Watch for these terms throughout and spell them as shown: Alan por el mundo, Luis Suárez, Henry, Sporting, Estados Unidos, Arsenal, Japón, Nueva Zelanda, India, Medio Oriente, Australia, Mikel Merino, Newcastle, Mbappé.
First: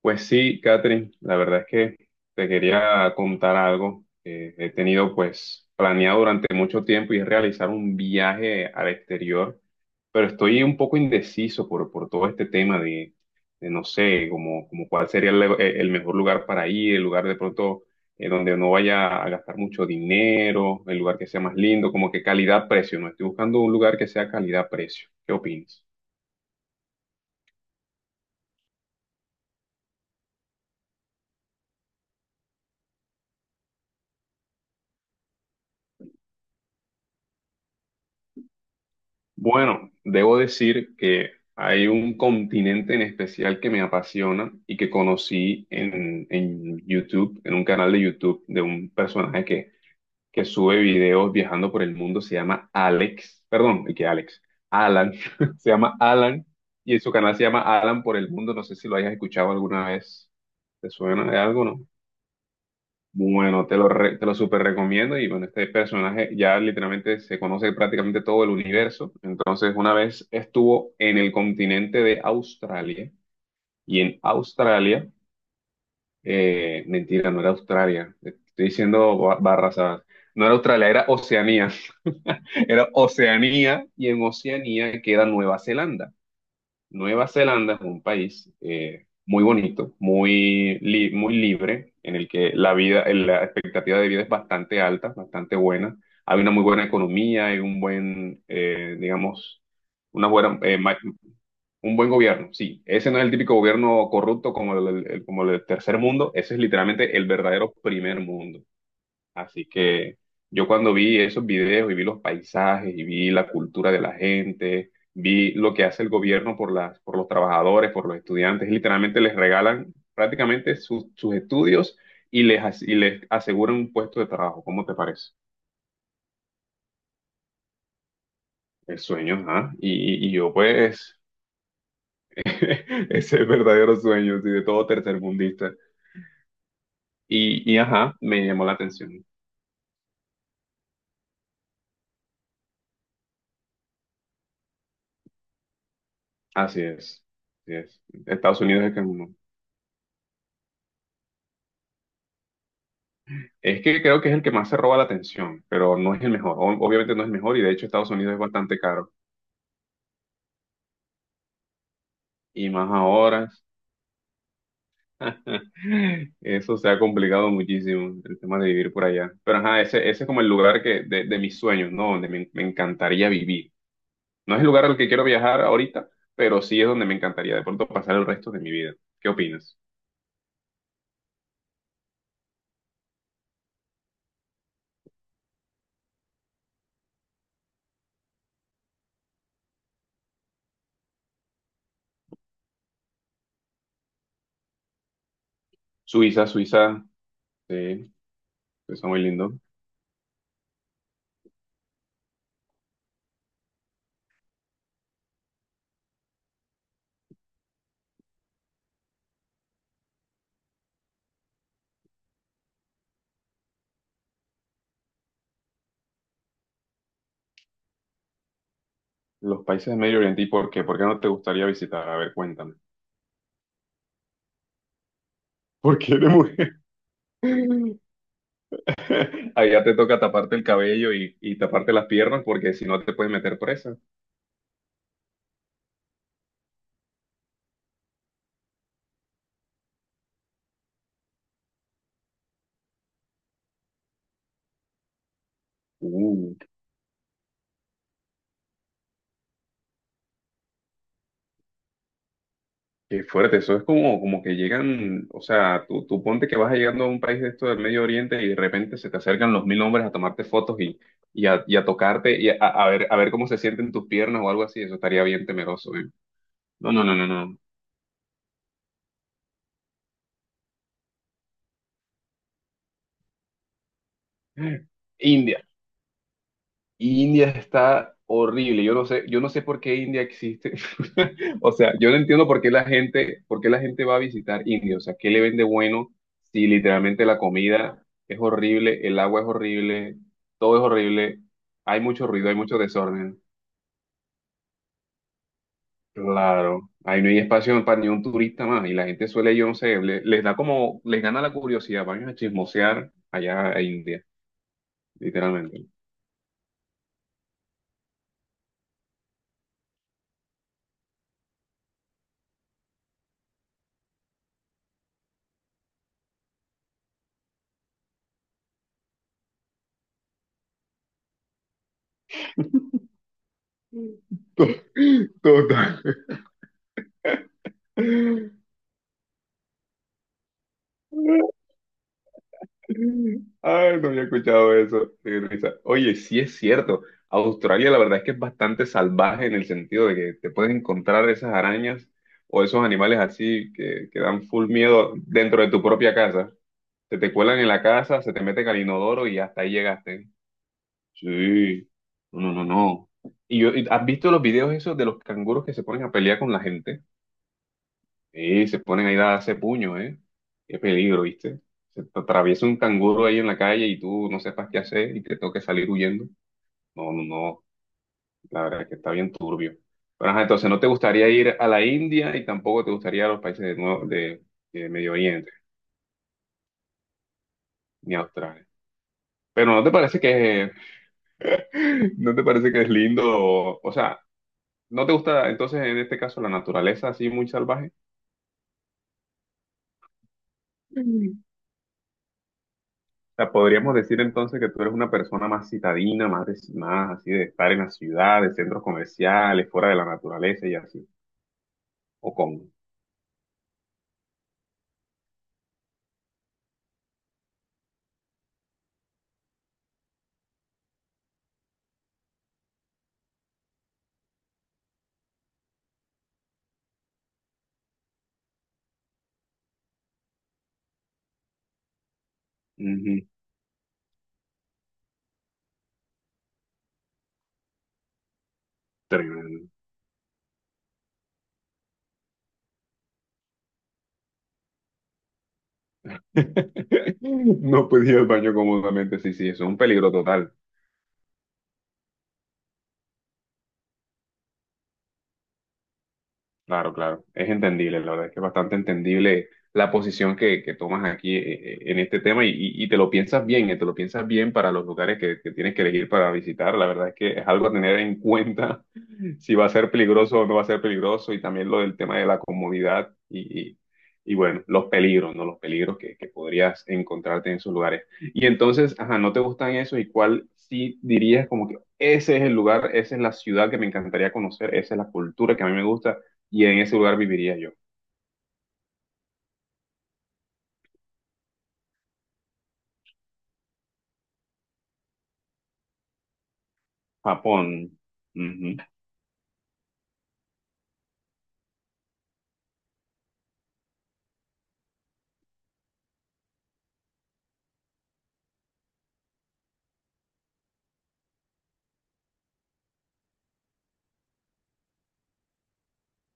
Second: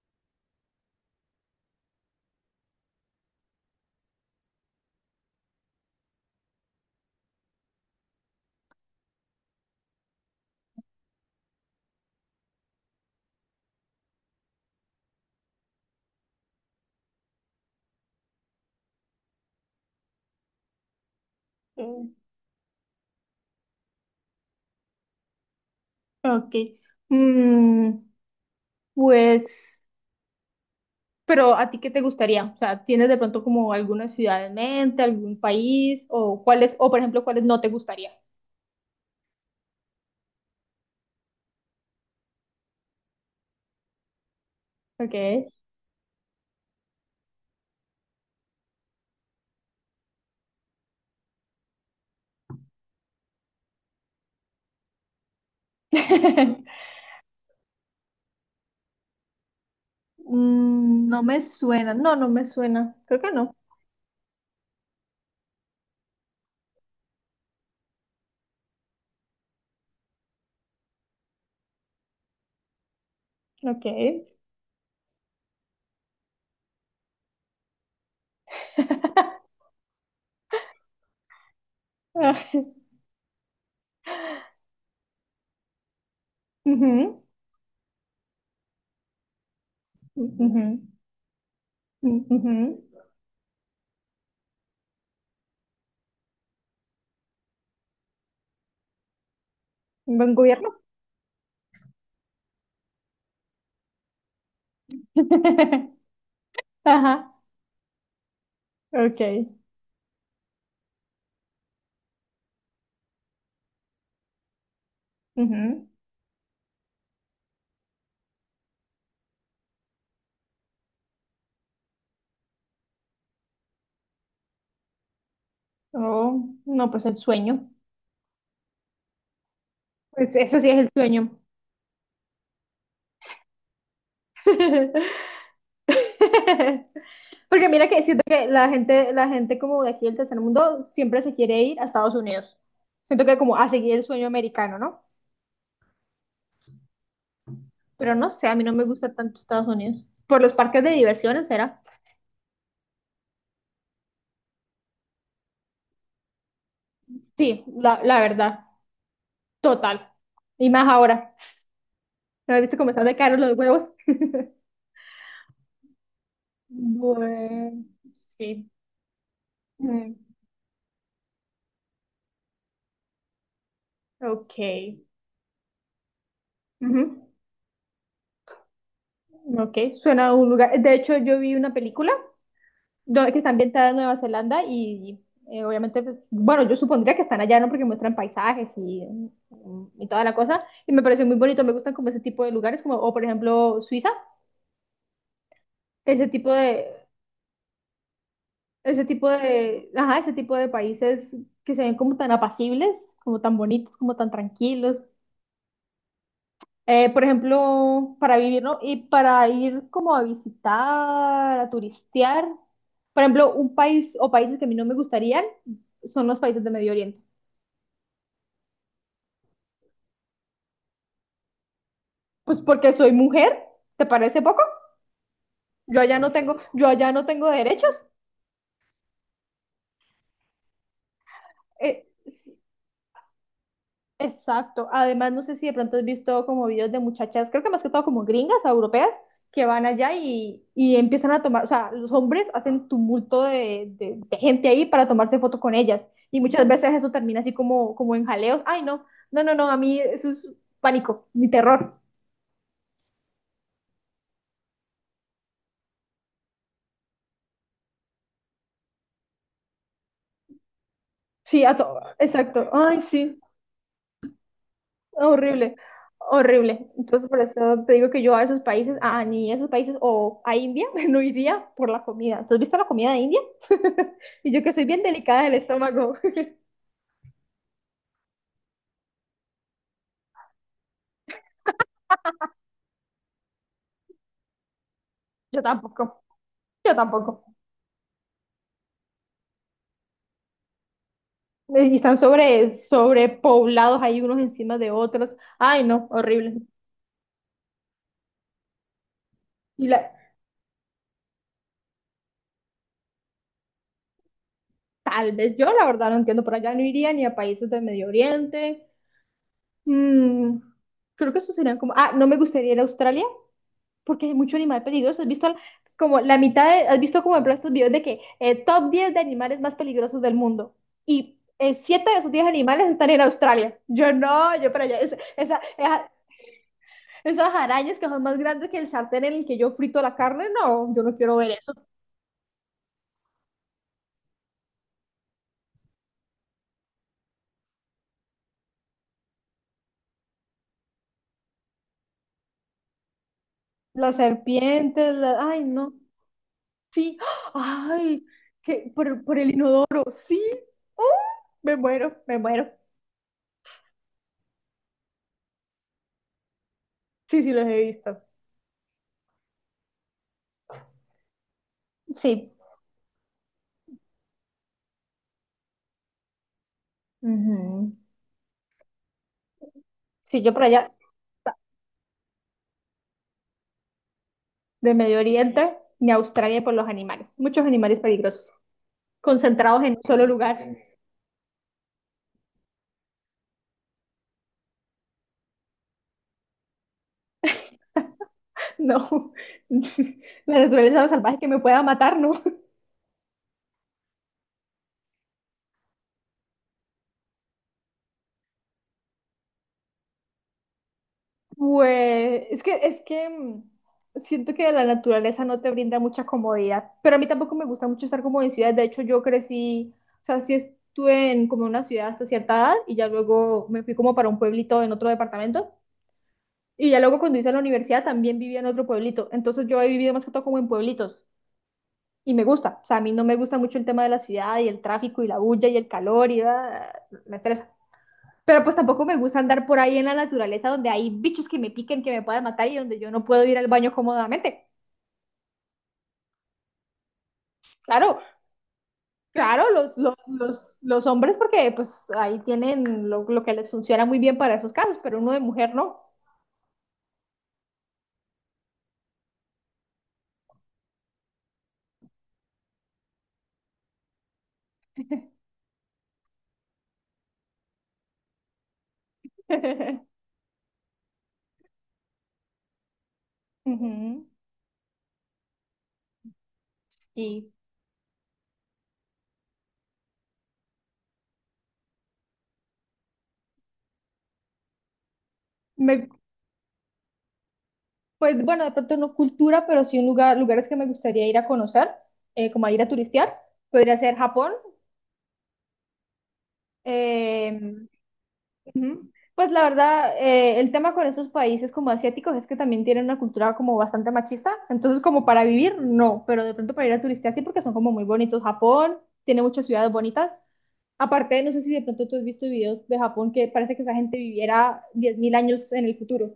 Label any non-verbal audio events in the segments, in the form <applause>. Pues sí, Catherine, la verdad es que te quería contar algo que he tenido pues planeado durante mucho tiempo y es realizar un viaje al exterior, pero estoy un poco indeciso por todo este tema de no sé, como cuál sería el mejor lugar para ir, el lugar de pronto donde no vaya a gastar mucho dinero, el lugar que sea más lindo, como Mm. que calidad-precio, ¿no? Estoy buscando un lugar que sea calidad-precio. ¿Qué opinas? Ok. Mm, pues, pero ¿a ti qué te gustaría? O sea, ¿tienes de pronto como alguna ciudad en mente, algún país o cuáles, o por ejemplo, cuáles no te gustaría? Bueno, debo decir que hay un continente en especial que me apasiona y que Ok. conocí en YouTube, en un canal de YouTube de un personaje que sube videos viajando por el mundo, se llama Alex, perdón, ¿que Alex? Alan, <laughs> se llama Alan <laughs> y en su canal se llama Alan por el mundo, no sé si lo hayas escuchado alguna vez, ¿te No suena de me algo, no? suena, no, no me suena, creo que no. Bueno, te lo súper recomiendo y bueno, este personaje ya literalmente se conoce prácticamente todo el universo. Entonces, una vez estuvo en el continente de Australia Ok. y en Australia, mentira, no era Australia, estoy diciendo <laughs> barras. No era Australia, era Oceanía, Ah, <laughs> era Oceanía y en Oceanía queda Nueva Zelanda. ujú, Nueva Zelanda es un país muy bonito, ujú, muy libre, en el que la ujú. vida, la expectativa de vida es bastante alta, bastante buena. Hay una muy buena economía, hay un buen, digamos, Un una buen buena, gobierno. eh, ma- un buen gobierno. Sí, ese no es el típico gobierno corrupto como como el <laughs> tercer mundo, ese es literalmente el Ajá, verdadero primer mundo. ok. Así que yo cuando vi esos videos y vi los paisajes y vi la cultura de la gente, vi lo que Ujú. hace el gobierno por por los trabajadores, por los estudiantes, literalmente les regalan prácticamente sus estudios y y les aseguran un puesto de trabajo. ¿Cómo te parece? Oh, no, pues el sueño. El sueño, ajá. Y Pues yo ese sí es el pues, sueño. <laughs> ese es el verdadero sueño, sí, de todo <laughs> tercermundista. <laughs> Porque Y mira que ajá, siento me que llamó la la gente, atención. la gente como de aquí del tercer mundo siempre se quiere ir a Estados Unidos. Siento que como a seguir el sueño americano, ¿no? Así es, así es. Pero no sé, a Estados mí no Unidos me es el que gusta tanto Estados Unidos. Por los parques de diversiones, ¿será? Es que creo que es el que más se roba la atención, pero no es el mejor. Obviamente no es el mejor y Sí, de hecho la, Estados la Unidos es verdad, bastante caro. total. Y más ahora. ¿No has Y visto cómo más están de caros ahora, los huevos? <laughs> eso se ha complicado Bueno, muchísimo, el tema de sí. vivir por allá. Pero ajá, Mm, ese es como el lugar que, de mis sueños, ¿no? Donde me encantaría vivir. ok. No es el lugar al que quiero viajar ahorita, pero sí es donde me Ujú. encantaría de pronto pasar el resto de mi vida. ¿Qué Ok, opinas? suena a un lugar. De hecho, yo vi una película que está ambientada en Nueva Zelanda y obviamente, pues, bueno, yo supondría que están allá, ¿no? Porque muestran paisajes y toda la cosa. Y me pareció muy bonito, me gustan como ese tipo de lugares, como, o por ejemplo, Suiza, ese Suiza, tipo de, Suiza, sí, Suiza muy lindo. Ajá, ese tipo de países que se ven como tan apacibles, como tan bonitos, como tan tranquilos. Por ejemplo, para vivir, ¿no? Y para ir como a visitar, a turistear. Por ejemplo, un país o países que a mí no me gustarían son los países de Medio Oriente. Los países de Medio Oriente, ¿y por qué? ¿Por qué no te gustaría visitar? A ver, Pues cuéntame. porque soy mujer, ¿te parece poco? <laughs> ¿Por Yo qué allá de no tengo, mujer? yo allá no tengo <laughs> derechos. <laughs> Allá te toca taparte el cabello y taparte las piernas Sí, porque si no te puedes meter presa. exacto. Además, no sé si de pronto has visto como videos de muchachas, creo que más que todo como gringas, europeas, que van allá y empiezan a tomar, o sea, los hombres hacen tumulto de gente ahí para tomarse foto con ellas. Uh, Y muchas veces eso termina así como en jaleos. Ay, no, no, no, no, a mí eso es pánico, mi terror. qué fuerte. Eso es como, como que llegan, o sea, tú ponte que vas llegando a un país de esto del Medio Oriente y de repente se te acercan los mil hombres a tomarte fotos Sí, a y a todo, tocarte exacto. a Ay, ver, a ver sí. cómo se sienten tus piernas o algo así. Eso estaría bien Horrible, temeroso, ¿eh? horrible. No, no, no, Entonces, no, por no. eso te digo que yo a esos países, a ni esos países o a India, <laughs> no iría por la comida. ¿Tú has visto la comida de India? <laughs> Y yo que soy bien delicada del India, estómago. <laughs> India está horrible. Yo no sé por qué India existe. <laughs> O sea, yo no entiendo por qué la gente, por qué la gente va a visitar India. O sea, ¿qué le Yo vende bueno tampoco, si yo literalmente la tampoco. comida es horrible, el agua es horrible, todo es horrible, Y hay están mucho ruido, hay mucho desorden? sobrepoblados ahí unos encima de otros. Ay, no, horrible. Claro, ahí no hay espacio para ni un turista más. Y la gente suele, yo no Y sé, la, les da como, les gana la curiosidad, van a chismosear allá a India, Tal vez yo, la literalmente. verdad, no entiendo. Por allá no iría ni a países del Medio Oriente. Mm, Creo que eso serían como. Ah, no me gustaría ir a Australia porque hay mucho animal peligroso. ¿Has visto como la mitad de, has visto como en estos videos de que top 10 de animales más peligrosos del mundo? Y siete de esos 10 animales están en Australia. Yo no, yo para allá. <laughs> Total. Esas arañas que son más grandes que el sartén en el que yo frito la carne, no, yo no quiero ver eso. Ay, no había escuchado eso. Qué risa. Oye, sí es cierto. Australia, la verdad es que es bastante salvaje en el sentido de que te puedes encontrar esas arañas o esos animales así Las que dan full miedo serpientes, dentro ay, de tu no. propia casa. Sí, Se te cuelan en la casa, ay, se te meten al que por, inodoro por y el hasta ahí inodoro, llegaste. sí. ¡Oh! Me Sí. muero, me No, no, no, muero. no. ¿Has visto los videos esos de los canguros que se ponen a pelear con la gente? Sí, sí, los he visto. Y se ponen ahí a darse puño, ¿eh? Qué peligro, ¿viste? Se te Sí. atraviesa un canguro ahí en la calle y tú no sepas qué hacer y te toque salir huyendo. No, no, no. Ujú. La verdad es que está bien turbio. Pero, Sí, ajá, yo por entonces no te allá, gustaría ir a la India y tampoco te gustaría a los países de de Medio Medio Oriente Oriente ni Australia por los animales. Muchos animales ni a peligrosos, Australia. Pero concentrados ¿no te en un parece solo que, lugar. <laughs> no te parece que es lindo? O sea, ¿no te gusta entonces en este caso la naturaleza así muy salvaje? No, <laughs> la naturaleza salvaje que me pueda matar, ¿no? <laughs> Sea, podríamos decir entonces que tú eres una persona más citadina, más, más así de estar en la ciudad, de centros comerciales, fuera de la naturaleza y así. ¿O Pues cómo? es que siento que la naturaleza no te brinda mucha comodidad, pero a mí tampoco me gusta mucho estar como en ciudades. De hecho, yo crecí, o sea, sí estuve en como una ciudad hasta cierta edad y ya luego me fui como para un pueblito en otro departamento. Y ya luego cuando hice la universidad también vivía en otro pueblito. Entonces yo he vivido más que todo como en pueblitos. Y me gusta, o sea, a mí Ujú, no me gusta mucho el tema de la ciudad y el tráfico y la bulla y el calor y me estresa. Pero pues tampoco me gusta andar tremendo. por ahí en la naturaleza donde hay bichos que me piquen, que me puedan matar y donde yo no puedo ir al baño cómodamente. <laughs> No podía ir Claro, al baño cómodamente, sí, sí, eso es claro, un los, peligro los, total. los, los hombres porque pues ahí tienen lo que les funciona muy bien para esos casos, pero uno de mujer no. Claro, claro, es entendible, la verdad es que es bastante entendible la posición que tomas aquí, en este tema y te lo piensas bien, te lo piensas bien para los lugares que tienes que elegir para visitar, la verdad es que es algo a tener en cuenta si va a ser <laughs> peligroso o no va a ser peligroso, y también lo del tema de la comodidad Ujú. y, bueno, los peligros, ¿no? Los peligros que podrías Y encontrarte en esos lugares. Y entonces, ajá, ¿no te gustan esos? ¿Y cuál sí dirías como que ese es el lugar, esa es la ciudad que me encantaría conocer, esa es la cultura que a mí me me, gusta y en ese lugar viviría yo? pues bueno, de pronto no cultura, pero sí un lugares que me gustaría ir a conocer, como a ir a turistear. Podría ser Japón. Eh, Japón. pues la verdad, el tema con esos países como asiáticos es que también tienen una cultura como bastante machista, entonces como para vivir, no, pero de pronto para ir a turistear sí porque son como muy bonitos. Japón tiene muchas ciudades bonitas. Aparte, no sé si de pronto tú has visto videos de Japón que parece que esa gente viviera 10,000 años en el futuro.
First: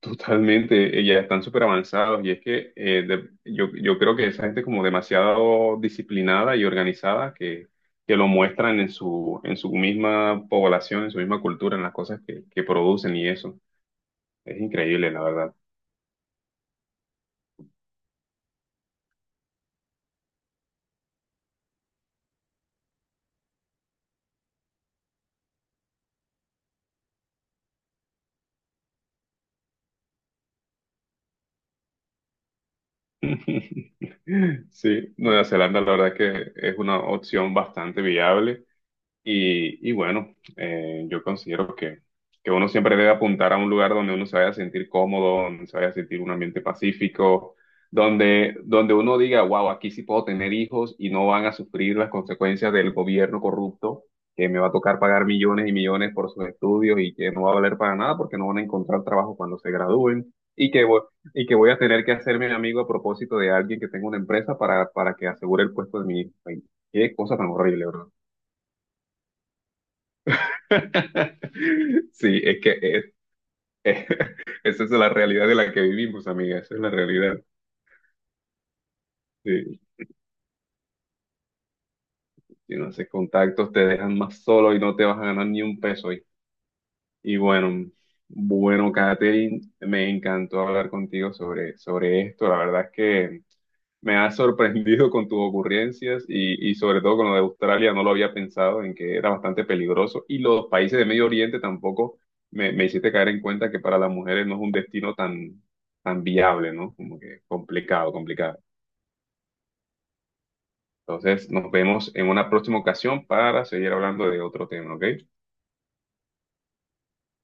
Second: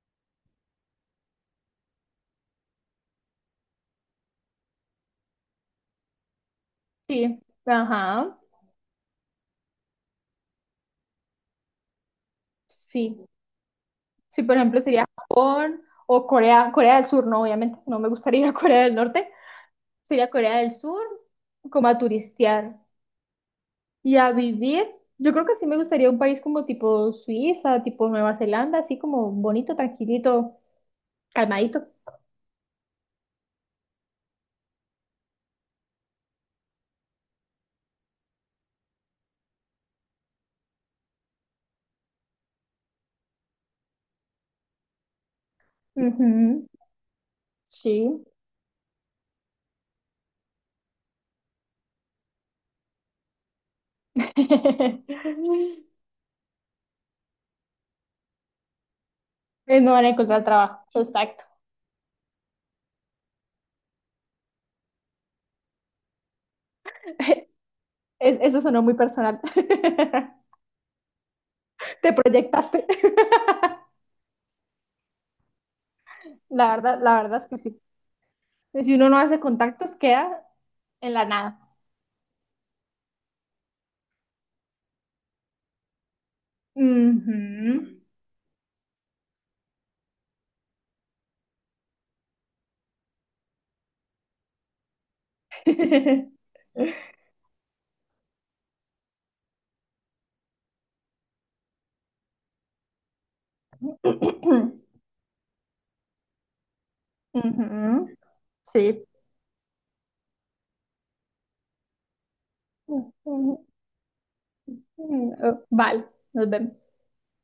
Totalmente, ya están súper avanzados y es que yo creo que esa gente es como demasiado disciplinada y organizada Sí, que lo ajá, muestran en en su misma población, en su misma cultura, en las cosas que producen sí. y eso. Sí, por Es ejemplo, sería increíble, la verdad. Japón o Corea, Corea del Sur, no, obviamente, no me gustaría ir a Corea del Norte, sería Corea del Sur como a turistear. Y a vivir, yo creo que sí me gustaría un país como tipo Suiza, tipo Nueva Zelanda, así como bonito, tranquilito, calmadito. <laughs> Sí, Nueva Zelanda la verdad es que es una opción bastante viable. Y bueno, yo considero que uno siempre debe apuntar a un lugar donde uno se vaya a sentir cómodo, donde se vaya a sentir un ambiente Ujú, pacífico, sí. Donde uno diga, wow, aquí sí puedo tener hijos y no van a sufrir las consecuencias del gobierno corrupto, que me va a tocar pagar millones y <laughs> millones por sus estudios y que no va a valer para nada porque no van a encontrar trabajo cuando se No van a gradúen, encontrar trabajo. Exacto. y que voy a tener que hacerme amigo a propósito de alguien que tenga una empresa para que asegure el puesto de mi hijo. Ay, qué cosa tan <laughs> horrible, ¿verdad? Eso sonó muy personal. <laughs> <laughs> Te Sí, es que proyectaste. <laughs> Es- <laughs> esa es la realidad de la que vivimos, amiga, esa es la la realidad. verdad es que sí. Si uno no hace Sí, contactos, queda en la nada. si no haces contactos te dejan más solo y no te vas a ganar ni un peso hoy. Y bueno, Ujú. bueno, Katherine, me encantó hablar contigo sobre esto. La verdad es que me has sorprendido con tus ocurrencias y sobre todo con lo de Australia, no lo había pensado en que era bastante peligroso. Y los países de Medio Oriente tampoco me hiciste caer en cuenta que para las mujeres no es <laughs> un destino tan viable, ¿no? Como que Ujú, complicado, complicado. sí. Entonces, nos vemos en una próxima ocasión para seguir hablando de otro tema, ¿ok? Mm, vale, nos vemos.